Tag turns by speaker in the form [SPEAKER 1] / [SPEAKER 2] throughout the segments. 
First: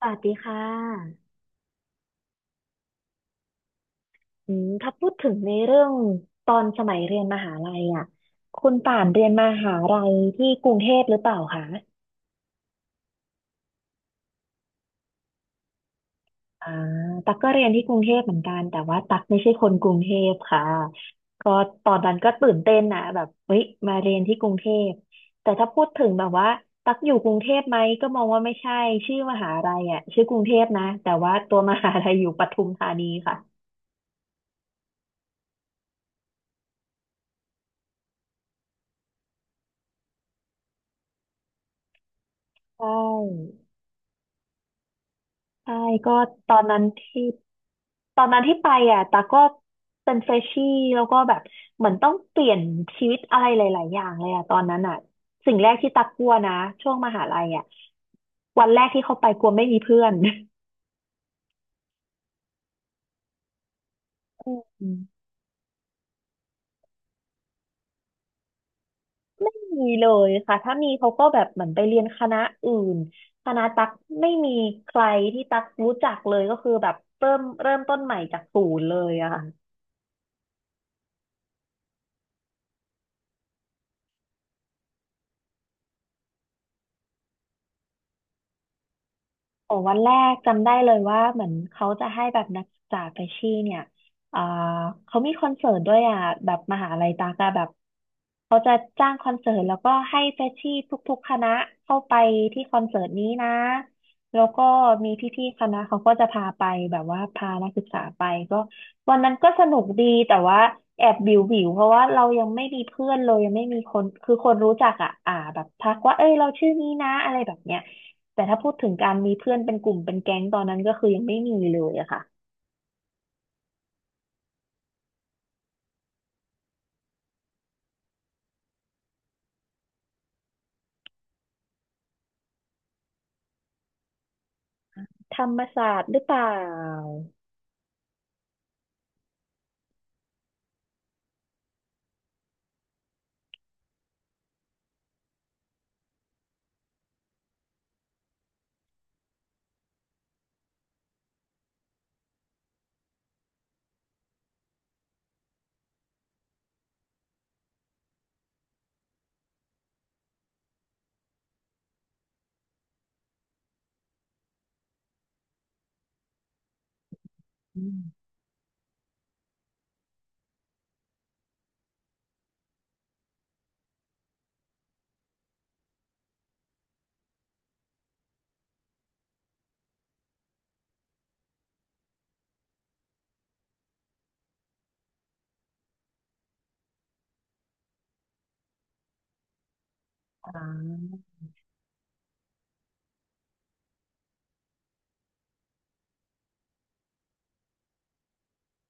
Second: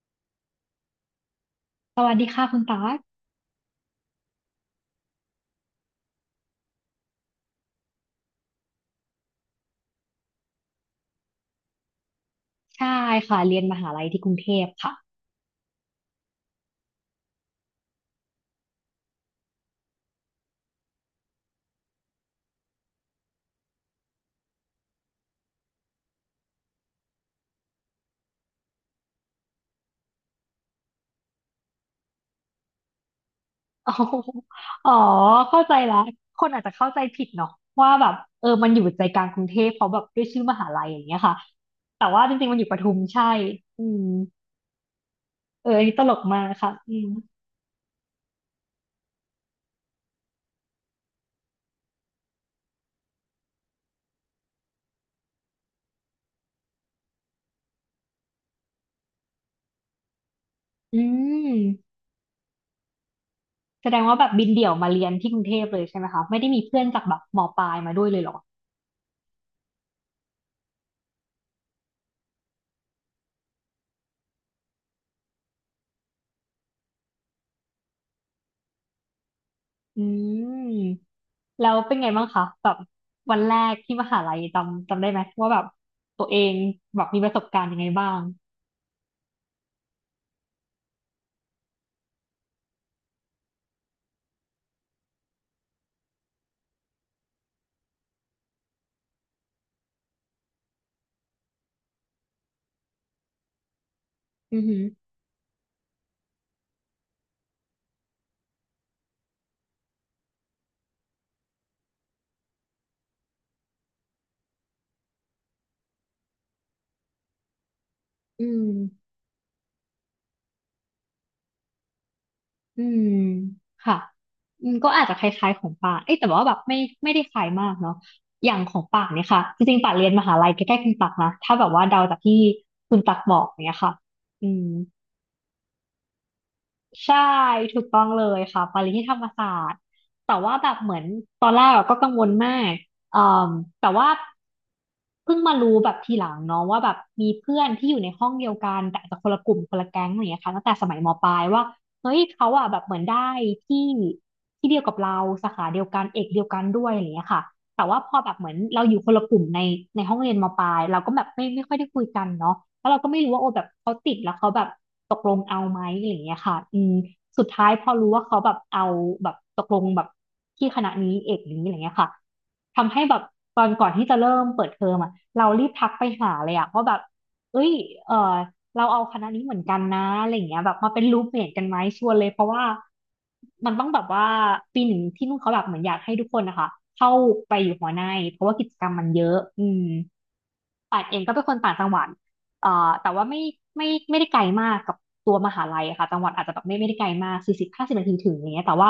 [SPEAKER 1] สวัสดีค่ะ
[SPEAKER 2] สวัสดีค่ะคุณตา
[SPEAKER 1] อืมถ้าพูดถึงในเรื่องตอนสมัยเรียนมหาลัยอ่ะคุณป่านเรียนมหาลัยที่กรุงเทพหรือเปล่าคะ
[SPEAKER 2] ใช่ค่ะเรียนมหาลัยที่กรุงเทพค่ะ
[SPEAKER 1] อ่าตักก็เรียนที่กรุงเทพเหมือนกันแต่ว่าตักไม่ใช่คนกรุงเทพค่ะก็ตอนนั้นก็ตื่นเต้นนะแบบเฮ้ยมาเรียนที่กรุงเทพแต่ถ้าพูดถึงแบบว่าตักอยู่กรุงเทพไหม ก็มองว่าไม่ใช่ ชื่อมหาลัยอ่ะชื่อกรุงเทพนะ แต่ว่าตัวมหาลัยอยู่ปทุมธานีค่ะ
[SPEAKER 2] อ๋ออ๋อเข้าใจละคนอาจจะเข้าใจผิดเนาะว่าแบบเออมันอยู่ใจกลางกรุงเทพเพราะแบบด้วยชื่อมหาลัยอย่างเงี้ยค่ะแต่ว่าจริงๆมันอยู่ป
[SPEAKER 1] ใช่
[SPEAKER 2] ทุมใช่อืมเออ
[SPEAKER 1] ใช่
[SPEAKER 2] อันนี้ตล
[SPEAKER 1] ก็
[SPEAKER 2] กมาก
[SPEAKER 1] ตอน
[SPEAKER 2] ค่ะ
[SPEAKER 1] นั้น
[SPEAKER 2] อืม
[SPEAKER 1] ที่ตอนนั้นที่ไปอ่ะตาก็เป็นเฟรชชี่แล้วก็แบบเหมือนต้องเปลี่ยนชีวิตอะไรหลายๆอย่างเลยอ่ะตอนนั้นอ่ะสิ่งแรกที่ตากลัวนะช่วงมหาลัยอ่ะวันแรกที่เขาไปกลัวไม่มีเพื่อน
[SPEAKER 2] อืมแสดงว่าแบบบิ
[SPEAKER 1] อ
[SPEAKER 2] นเดี่ยวมา
[SPEAKER 1] ื
[SPEAKER 2] เรียน
[SPEAKER 1] ม
[SPEAKER 2] ที่กรุงเทพเลยใช่ไหมคะไม่ได้มีเพื่อนจากแบบมปลายมาด้วยเลยเหรอ
[SPEAKER 1] ไม่มีเลยค่ะถ้ามีเขาก็แบบเหมือนไปเรียนคณะอื่นคณะตักไม่มีใครที่ตักรู้จักเลยก็คือแบบเริ่มต้นใหม่จากศูนย์เลยอะ
[SPEAKER 2] อืมแล้วเป็นไงบ้างคะแบบวันแรกที่มหาลัยจำได้ไหมว่าแบบตัวเองแบบมีประสบการณ์ยังไงบ้าง
[SPEAKER 1] โอ้วันแรกจำได้เลยว่าเหมือนเขาจะให้แบบนักศึกษาไปชี่เนี่ยอ่าเขามีคอนเสิร์ตด้วยอ่ะแบบมหาลัยตากอะแบบเขาจะจ้างคอนเสิร์ตแล้วก็ให้เฟชชี่ทุกๆคณะเข้าไปที่คอนเสิร์ตนี้นะแล้ว
[SPEAKER 2] อื
[SPEAKER 1] ก็
[SPEAKER 2] อหือ
[SPEAKER 1] มีพี่ๆคณะเขาก็จะพาไปแบบว่าพานักศึกษาไปก็วันนั้นก็สนุกดีแต่ว่าแอบวิวเพราะว่าเรายังไม่มีเพื่อนเลยยังไม่มีคนคือคนรู้จักอ่ะอ่าแบบทักว่าเอ้ยเราชื่อนี้นะอะไรแบบเนี้ย
[SPEAKER 2] อื
[SPEAKER 1] แต่ถ้า
[SPEAKER 2] ม
[SPEAKER 1] พูดถึงการมีเพื่อนเป็นกลุ่มเป็นแก๊งตอนนั้นก็คือยังไม่มีเลยอะค่ะ
[SPEAKER 2] อืมค่ะอืมก็อาจจะคล้ายๆของป่านเอ้ยแต่ว่าแบบไม่ได้คล้ายมากเนาะอย่างของป่านเนี่ยค่ะจริงๆป่านเรียนมหาลัยใกล้ๆคุณตักนะถ้าแบบว่าเดาจากที่คุณตักบอกเนี่ยค่ะอืม
[SPEAKER 1] ธรรมศาสตร์หรือเปล่า
[SPEAKER 2] ใช่ถูกต้องเลยค่ะไปเรียนที่ธรรมศาสตร์แต่ว่าแบบเหมือนตอนแรกอะก็กังวลมากอ่มแต่ว่าเพิ่งมารู้แบบทีหลังเนาะว่าแบบมีเพื่อนที่อยู่ในห้องเดียวกันแต่อาจจะคนละกลุ่มคนละแก๊งอะไรอย่างเงี้ยค่ะตั้งแต่สมัยมปลายว่าเฮ้ยเขาอะแบบเหมือนได้ที่ที่เดียวกับเราสาขาเดียวกันเอกเดียวกันด้วยอะไรอย่างเงี้ยค่ะ แต่ว่าพอแบบเหมือนเราอยู่คนละกลุ่มในห้องเรียนมปลายเราก็แบบไม่ค่อยได้คุยกันเนาะแล้วเราก็ไม่รู้ว่าโอ้แบบเขาติดแล้วเขาแบบตกลงเอาไหมอะไรอย่างเงี้ยค่ะอืมสุดท้ายพอ
[SPEAKER 1] อื
[SPEAKER 2] รู้ว่า
[SPEAKER 1] ม
[SPEAKER 2] เขาแบบเอาแบบตกลงแบบที่คณะนี้เอกนี้อะไรเงี้ยค่ะทำให้แบบตอนก่อนที่จะเริ่มเปิดเทอมอะเรารีบทักไปหาเลยอะว่าแบบเอ้ยเออ เราเอาคณะนี้เหมือนกันนะอะไรอย่างเงี้ยแบบมาเป็นรูมเมทกันไหมชวนเลยเพราะว่ามันต้องแบบว่าปีหนึ่งที่นู่นเขาแบบเหมือนอยากให้ทุกคนนะคะเข้าไปอยู่หอในเพราะว่ากิจกรรมมันเยอะอืม
[SPEAKER 1] อ่
[SPEAKER 2] ป่านเอ
[SPEAKER 1] า
[SPEAKER 2] งก็เป็นคนต่างจังหวัดเอ่อแต่ว่าไม่ได้ไกลมากกับตัวมหาลัยอะค่ะจังหวัดอาจจะแบบไม่ได้ไกลมากสี่สิบห้าสิบนาทีถึงอย่างเงี้ยแต่ว่า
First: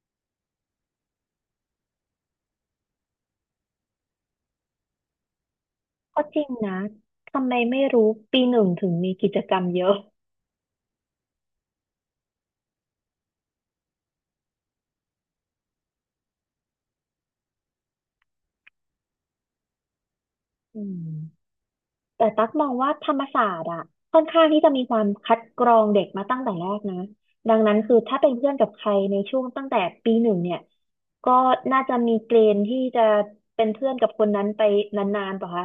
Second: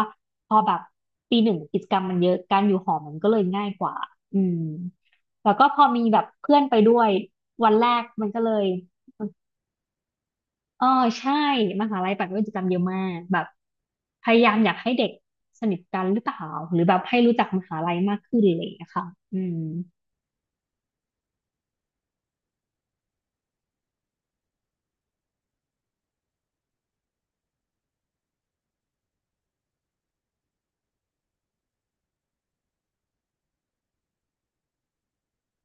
[SPEAKER 2] พอแบบปีหนึ่งกิจกรรมมันเยอะการอยู่หอมันก็เลยง่ายกว่าอืมแล้วก็พอมีแบ
[SPEAKER 1] ก็
[SPEAKER 2] บ
[SPEAKER 1] จริง
[SPEAKER 2] เพื่อนไป
[SPEAKER 1] นะ
[SPEAKER 2] ด้วย
[SPEAKER 1] ทำไม
[SPEAKER 2] วัน
[SPEAKER 1] ไม่
[SPEAKER 2] แรก
[SPEAKER 1] รู้
[SPEAKER 2] มันก็
[SPEAKER 1] ปี
[SPEAKER 2] เล
[SPEAKER 1] ห
[SPEAKER 2] ย
[SPEAKER 1] นึ่งถึงมีกิจกรรมเยอะ
[SPEAKER 2] เออใช่มหาลัยปัดกิจกรรมเยอะมากแบบพยายามอยากให้เด็กสนิทกันหรือเปล่าหรือแบบให้รู้จักมหาลัยมากขึ้นอะไรอย่างเลยค่ะอืม
[SPEAKER 1] อืมแต่ตั๊กมองว่าธรรมศาสตร์อะค่อนข้างที่จะมีความคัดกรองเด็กมาตั้งแต่แรกนะดังนั้นคือถ้าเป็นเพื่อนกับใครในช่วงตั้งแต่ปีหนึ่งเนี่ยก็น่าจะมีเกณฑ์ที่จะเป็นเพื่อนกับคนนั้นไปนานๆป่ะคะ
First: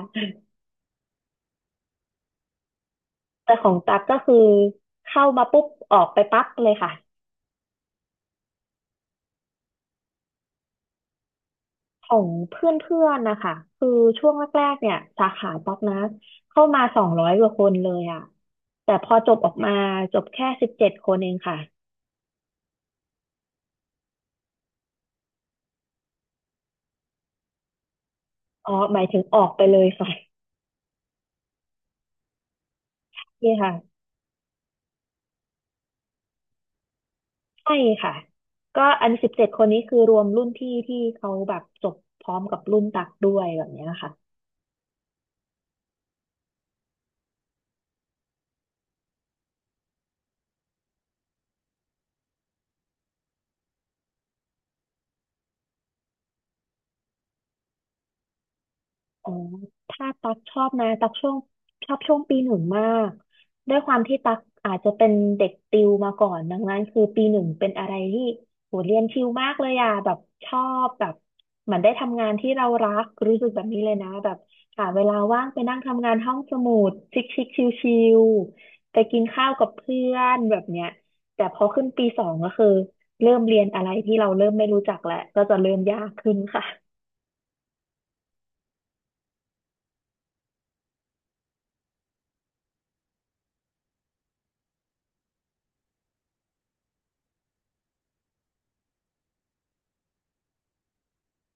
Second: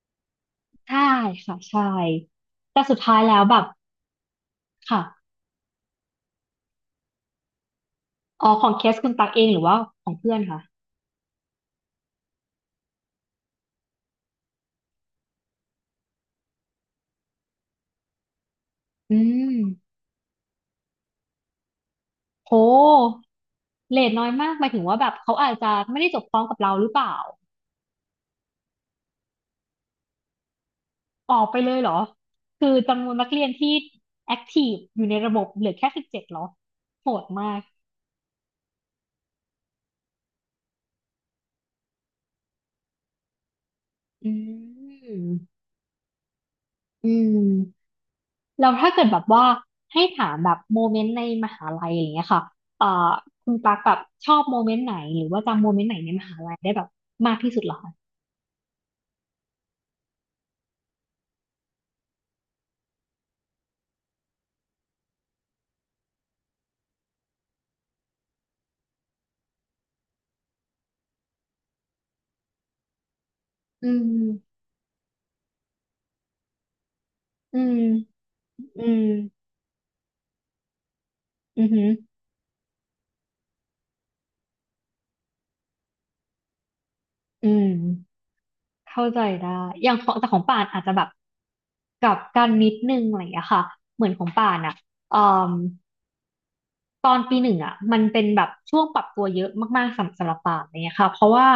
[SPEAKER 2] ใช่ค่ะใช่แต่สุดท้ายแล้ว
[SPEAKER 1] แต่
[SPEAKER 2] แบบ
[SPEAKER 1] ของตั๊กก็คือเข้า
[SPEAKER 2] ค่ะ
[SPEAKER 1] มาปุ๊บออกไปปั๊บเลยค่ะ
[SPEAKER 2] อ๋อของเคสคุณตักเองหรือว่าของเพื่อนค่ะ
[SPEAKER 1] ของเพื่อนๆนะคะคือช่วงแรกๆเนี่ยสาขาตั๊กนะเข้ามา200กว่าคนเลยอ่ะแต่พ
[SPEAKER 2] อื
[SPEAKER 1] อจบออกมา
[SPEAKER 2] ม
[SPEAKER 1] จบแค่สิบเจ็ดคนเองค่ะ
[SPEAKER 2] โหเรทน้อยมากหมายถึงว่าแบบเขาอาจจะไม่ได้จบพร้อมกับเราหรือเปล่า
[SPEAKER 1] อ๋อหมายถึงออกไปเลยค่ะ
[SPEAKER 2] ออกไปเลยเหรอคือจำนวนนักเรียน
[SPEAKER 1] นี่ค่ะ
[SPEAKER 2] ที่แอคทีฟอยู่ในระบบเหลือแค่สิบเจ็ดเหรอโหดมาก
[SPEAKER 1] ใช่ค่ะก็อันสิบเจ็ดคนนี้คือรวมรุ่นพี่ที่เขาแบบจบพร้อมกับรุ่นตักด้วยแบบเนี้ย
[SPEAKER 2] อื
[SPEAKER 1] ค่ะ
[SPEAKER 2] ม อืมแล้วถ้าเกิดแบบว่าให้ถามแบบโมเมนต์ในมหาลัยอย่างเงี้ยค่ะเอ่อคุณปากแบบชอบโมเมนต์ไหนหรือว่าจำโมเมนต์ไหนในมหาลัยได้แบบมากที่สุดเหรอคะ
[SPEAKER 1] อ๋อถ้าตักชอบนะตักช่วงชอบช่วงปีหนึ่งมากด้วยความที่ตักอาจจะเป็นเด็กติวมาก่อนดังนั้นคือปีหนึ่งเป็นอะไรที่โหเรียนชิลมากเลยอ่ะแบบชอบแบบเหมือนได้ทำงานที่เรารักรู้สึกแบบนี้
[SPEAKER 2] อื
[SPEAKER 1] เลยนะแบบ
[SPEAKER 2] ม
[SPEAKER 1] หาเวลาว่างไปนั่งทำงานห้องสมุดชิคชิค
[SPEAKER 2] อื
[SPEAKER 1] ชิล
[SPEAKER 2] ม
[SPEAKER 1] ชิล
[SPEAKER 2] อื
[SPEAKER 1] ๆไป
[SPEAKER 2] ม
[SPEAKER 1] กินข้าวกับเพื่อนแบบเนี้ยแต่พ
[SPEAKER 2] อื
[SPEAKER 1] อ
[SPEAKER 2] อหื
[SPEAKER 1] ขึ้
[SPEAKER 2] อ
[SPEAKER 1] นปีสองก็คือเริ่มเรียนอะไรที่เราเริ่มไม่รู้จักแล้วก็จะเริ่มยากขึ้นค่ะ
[SPEAKER 2] อืมเข้าใจได้อย่างของแต่ของป่านอาจจะแบบกลับกันนิดนึงอะไรอย่างเงี้ยค่ะเหมือนของป่านอ่ะ ตอนปีหนึ่งอ่ะมันเป็นแบบช่วงปรับตัวเยอะมากๆสำหรับป่านอะไรเงี้ยค่ะเพราะว่า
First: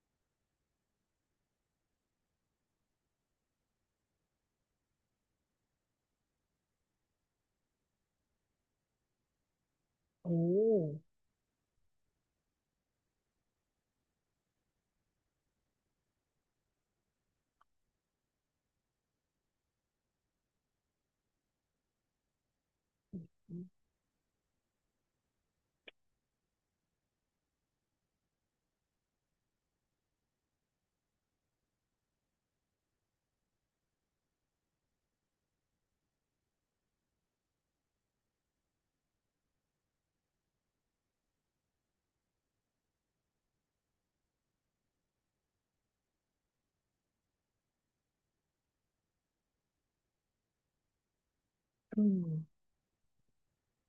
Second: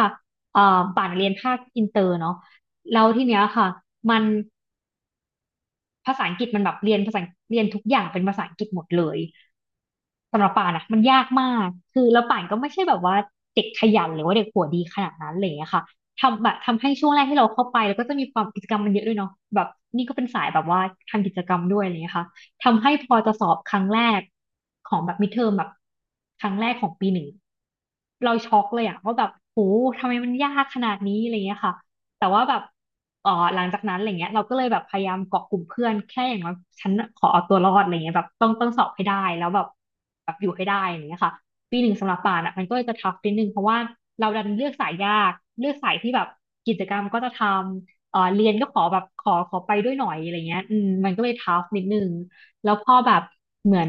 [SPEAKER 2] ป่านเรียนภาคอินเตอร์เนาะแล้วทีเนี้ยค่ะมัน ภาษาอังกฤษมันแบบเรียนภาษาเรียนทุกอย่างเป็นภาษาอังกฤษหมดเลย
[SPEAKER 1] โอ
[SPEAKER 2] สำหรับป่านอะมั
[SPEAKER 1] ้
[SPEAKER 2] นยากมากคือแล้วป่านก็ไม่ใช่แบบว่าเด็กขยันหรือว่าเด็กหัวดีขนาดนั้นอะไรอย่างเลยอะค่ะทำแบบทำให้ช่วงแรกที่เราเข้าไปแล้วก็จะมีความกิจกรรมมันเยอะด้วยเนาะแบบนี่ก็เป็นสายแบบว่าทำกิจกรรมด้วยอะไรอย่างเงี้ยค่ะทำให้พอจะสอบครั้งแรกของแบบมิดเทอมแบบครั้งแรกของปีหนึ่งเราช็อกเลยอะว่าแบบโหทำไมมันยากขนาดนี้อะไรอย่างเงี้ยค่ะแต่ว่าแบบ หลังจากนั้นอะไรเงี้ยเราก็เลยแบบพยายามเกาะกลุ่มเพื่อนแค่อย่างน้อยฉันขอเอาตัวรอดอะไรเงี้ยแบบต้องสอบให้ได้แล้วแบบอยู่ให้ได้อะไรเงี้ยค่ะปีหนึ่งสำหรับป่านอ่ะมันก็จะทัฟนิดนึงเพราะว่าเราดันเลือกสายยากเลือกสายที่แบบกิจกรรมก็จะทำเรียนก็ขอแบบขอไปด้วยหน่อยอะไรเงี้ยอืมมันก็เลยทัฟนิดนึ
[SPEAKER 1] อื
[SPEAKER 2] ง
[SPEAKER 1] ม
[SPEAKER 2] แล้วพอแบบเหมือน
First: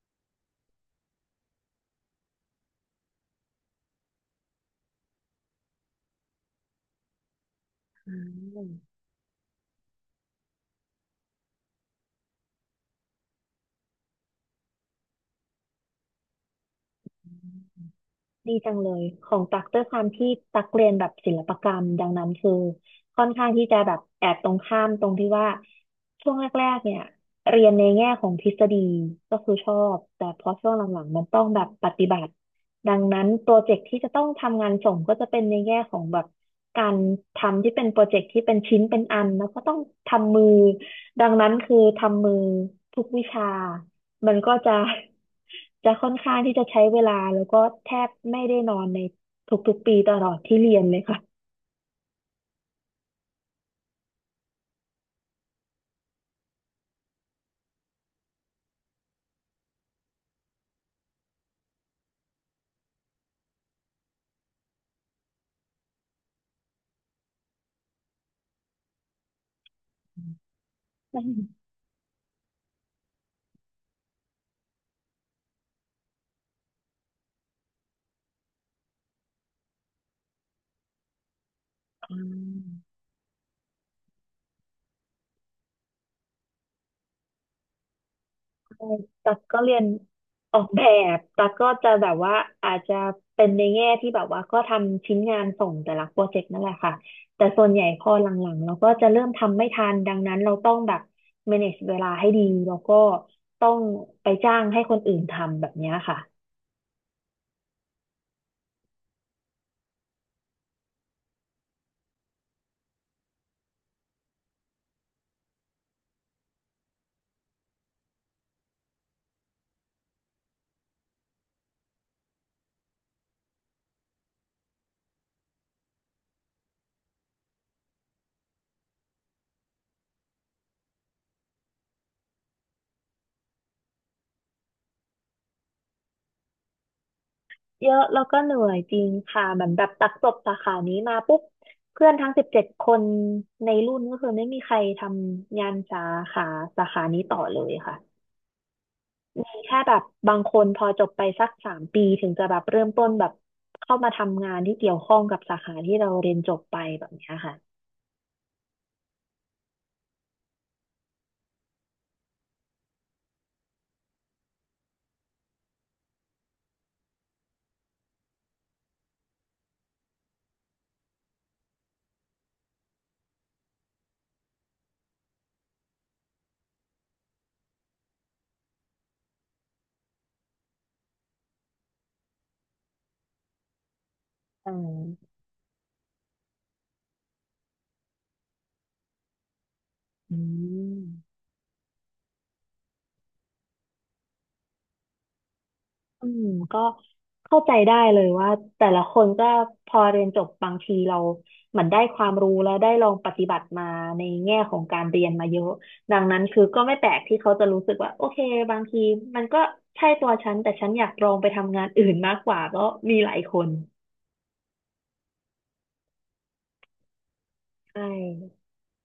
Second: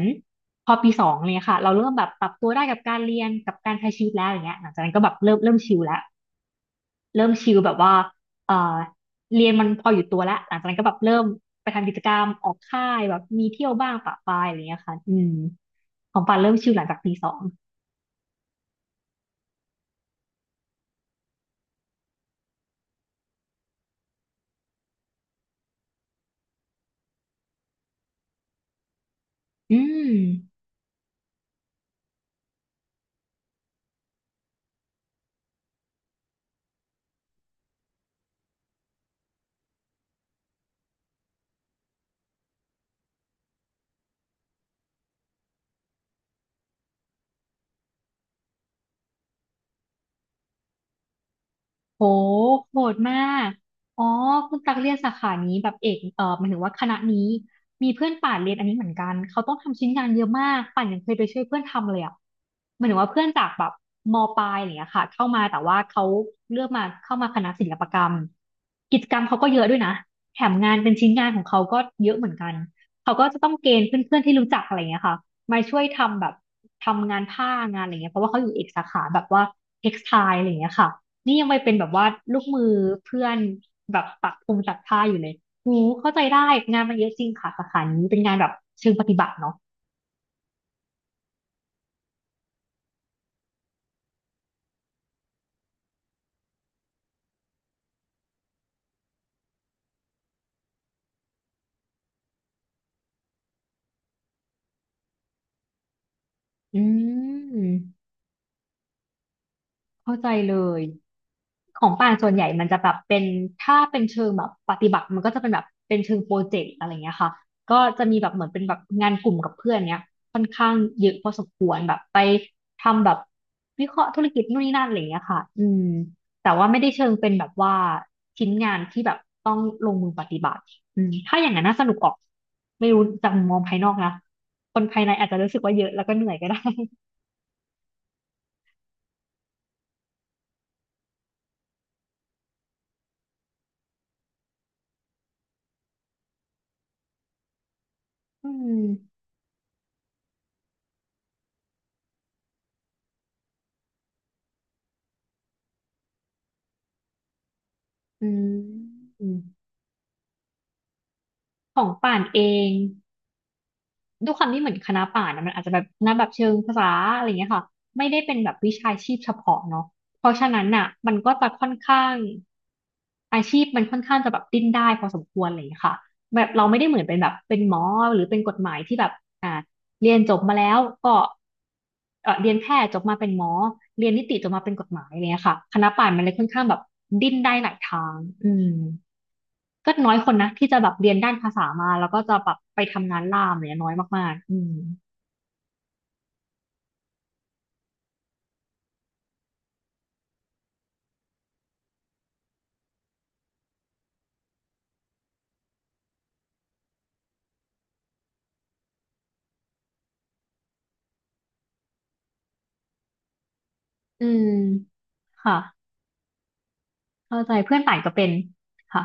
[SPEAKER 2] พอปีสองเนี่ยค่ะเราเริ่มแบบปรับตัวได้กับการเรียนกับการใช้ชีวิตแล้วอย่างเงี้ยหลังจากนั้นก็แบบเริ่มชิลแล้ว เริ่มชิลแบบว่า
[SPEAKER 1] อ
[SPEAKER 2] เอ่อ
[SPEAKER 1] ม
[SPEAKER 2] เรียนมันพออยู่ตัวแล้ว หลังจากนั้นก็แบบเริ่มไปทำกิจกรรมออกค่ายแบบมีเที่ยวบ้างปะปายอะไรเงี้ยค่ะอืมของปานเริ่มชิลหลังจากปีสอง
[SPEAKER 1] ดีจังเลยของตักด้วยความที่ตักเรียนแบบศิลปกรรมดังนั้นคือค่อนข้างที่จะแบบแอบตรงข้ามตรงที่ว่าช่วงแรกๆเนี่ยเรียนในแง่ของทฤษฎีก็คือช
[SPEAKER 2] อื
[SPEAKER 1] อบแต่พอ
[SPEAKER 2] ม
[SPEAKER 1] ช่วงหลังๆมันต้องแบบปฏิบัติดังนั้นโปรเจกต์ที่จะต้องทำงานส่งก็จะเป็นในแง่ของแบบการทำที่เป็นโปรเจกต์ที่เป็นชิ้นเป็นอันแล้วก็ต้องทำมือดังนั้นคือทำมือทุกวิชา มันก็จะ จะค่อนข้างที่จะใช้เวลาแล้วก็แทบไม่ได้นอนในทุกๆปีตลอดที่เรียนเลยค่ะ
[SPEAKER 2] โหโหดมากอ๋อคุณตักเรียนสาขานี้แบบเอกหมายถึงว่าคณะนี้มีเพื่อนป่านเรียนอันนี้เหมือนกันเขาต้องทำชิ้นงานเยอะมากป่านยังเคยไปช่วยเพื่อนทำเลยอ่ะหมายถึงว่าเพื่อนจากแบบมปลายอะไรอย่างเงี้ยค่ะเข้ามาแต่ว่าเขาเลือกมาเข้ามาคณะศิลปกรรมกิจกรรมเขาก็เยอะด้วยนะแถมงานเป็นชิ้นงานของเขา
[SPEAKER 1] อ
[SPEAKER 2] ก็เยอะเหมือนกันเขาก็จะต้องเกณฑ์เพื่อนๆที่รู้จักอะไรอย่างเงี้ยค่ะมาช่วยทำแบบทำงานผ้างานอะไรเงี้ยเพราะว่าเขาอยู่เอกสาขาแบบว่าเท็กซ์ไทล์อะไรงเงี้ยค่ะ นี่ยังไปเป็นแบบว่า
[SPEAKER 1] อื
[SPEAKER 2] ลูกมือ
[SPEAKER 1] ม
[SPEAKER 2] เพื่อนแบบปักธงตักผ้าอยู่เลยหูเข้าใจได้งานมันเยอะจริงค่ะสาขานี้เป็นงานแบบ
[SPEAKER 1] ใช่
[SPEAKER 2] เชิงปฏิบั
[SPEAKER 1] ตั
[SPEAKER 2] ติ
[SPEAKER 1] ก
[SPEAKER 2] เนาะ
[SPEAKER 1] ก็เรียนออกแบบตักก็จะแบบว่าอาจจะเป็นในแง่ที่แบบว่าก็ทำชิ้นงานส่งแต่ละโปรเจกต์นั่นแหละค่ะแต่ส่วนใหญ่พอหลังๆเราก็จะเริ่มทำไม่ทันดังนั้นเราต้องแบบ manage เวลาให้ดีแล้วก็ต้องไปจ้างให้คนอื่นทำแบบเนี้ยค่ะ
[SPEAKER 2] อืมเข้าใจเลย ของป่านส่วนใหญ่มันจะแบบเป็นถ้าเป็นเชิงแบบปฏิบัติมันก็จะเป็นแบบเป็นเชิงโปรเจกต์อะไรเงี้ยค่ะก็จะมีแบบเหมือนเป็นแบบงานกลุ่มกับเพื่อนเนี้ยค่อนข้างเยอะพอสมควรแบบไปทำแบบวิเคราะห์ธุรกิจนู่นนี่นั่นอะไรเงี้ยค่ะอืมแต่ว่าไม่ได้เชิงเป็นแบบว่าชิ้นงานที่แบบต้องลงมือปฏิบัติอืมถ้าอย่างนั้นน่าสนุกออกไม่รู้จากมุมมองภายนอกนะคนภายในอาจจะรู้สึกว่าเยอะแล้วก็เหนื่อยก็ได้
[SPEAKER 1] เยอะแล้วก็เหนื่อยจริงค่ะเหมือนแบบตักจบสาขานี้มาปุ๊บเพื่อนทั้งสิบเจ็ดคนในรุ่นก็คือไม่มีใครทำงานขาสาขานี้ต่อเลยค่ะ
[SPEAKER 2] อืม
[SPEAKER 1] แค่แบบบางคนพอจบไปสัก3 ปีถึงจะแบบเริ่มต้นแบบเข้ามาทำงานที่เกี่ยวข้องกับสาขาที่เราเรียนจบไปแบบเนี้ยค่ะ
[SPEAKER 2] อืมของป่านเอง ด้วยความที่เหมือนคณะป่านะมันอาจจะแบบคณะแบบเชิงภาษาอะไรเงี้ยค่ะไม่ได้เป็นแบบวิชาชีพเฉพาะเนาะเพราะฉะนั้นน่ะมันก็จะค่อนข้างอาชีพมันค่อนข้างจะแบบดิ้นได้พอสมควรอะไรยเงี้ยค่ะแบบเราไม่ได้เหมือนเป็นแบบเป็นหมอหรือเป็นกฎหมายที่แบบอ่าเรียนจบมาแล้วก็เรียนแพทย์จบมาเป็นหมอเรียนนิติจบมาเป็นกฎหมายอะไรเงี้ยค่ะคณะป่านมันเลยค่อนข้างแบบดิ้นได้หลายทางอืมก็น้อยคน
[SPEAKER 1] อืม
[SPEAKER 2] นะที่
[SPEAKER 1] อื
[SPEAKER 2] จะแบบ
[SPEAKER 1] ม
[SPEAKER 2] เรียนด้านภาษามาแล้วก็จะแบบไปทำงานล่ามเนี่ยน้อยมากๆอืม
[SPEAKER 1] อืมก็เข้าใจได้เลยว่าแต่ละคนก็พอเรียนจบบางทีเราเหมือนได้ความรู้แล้วได้ลองปฏิบัติมาในแง่ของการเรียนมาเยอะดังนั้นคือก็ไม่แปลกที่เขาจะรู้สึกว่าโอเคบางทีมันก็ใช่ตัวฉันแต่ฉันอยากลองไปทำงานอื่นมากกว่าก็มีหลายคน
[SPEAKER 2] อืมค่ะเข้าใจเพื่อนต่าง
[SPEAKER 1] ใช่
[SPEAKER 2] ก็เป็นค่ะ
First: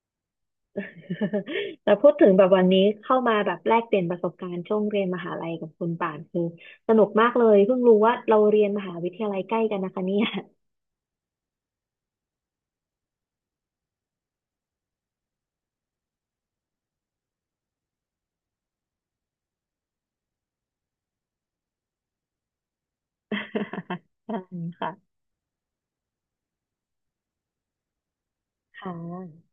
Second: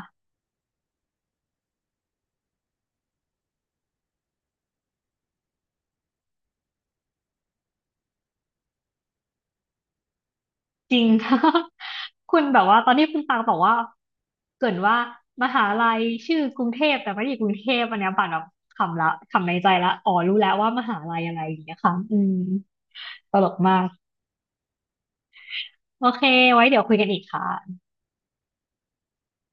[SPEAKER 1] แต่พูดถึงแบบวันนี้เข้ามาแบบแลกเปลี่ยนประสบการณ์ช่วงเรียนมหาลัยกับคุณป่านคือสนุกมากเลยเพิ่งรู้ว่าเราเรียนมหาวิทยาลัยใกล้กันนะคะเนี่ย
[SPEAKER 2] จริง คุณแบบว่าตอนนี้คุณตังบอกว่าเกรินว่ามหาลัยชื่อกรุงเทพแต่ไม่ได้อยู่กรุงเทพอันเนี้ยป่านแบบขำละขำในใจละอ๋อรู้แล้วว่ามหาลัยอะไรอย่างเงี้ยค่ะอืมตลกมาก
[SPEAKER 1] ใช่ค่ะ
[SPEAKER 2] โอเคไว้เดี๋ยวคุยกันอีกค่ะ
[SPEAKER 1] ค่ะ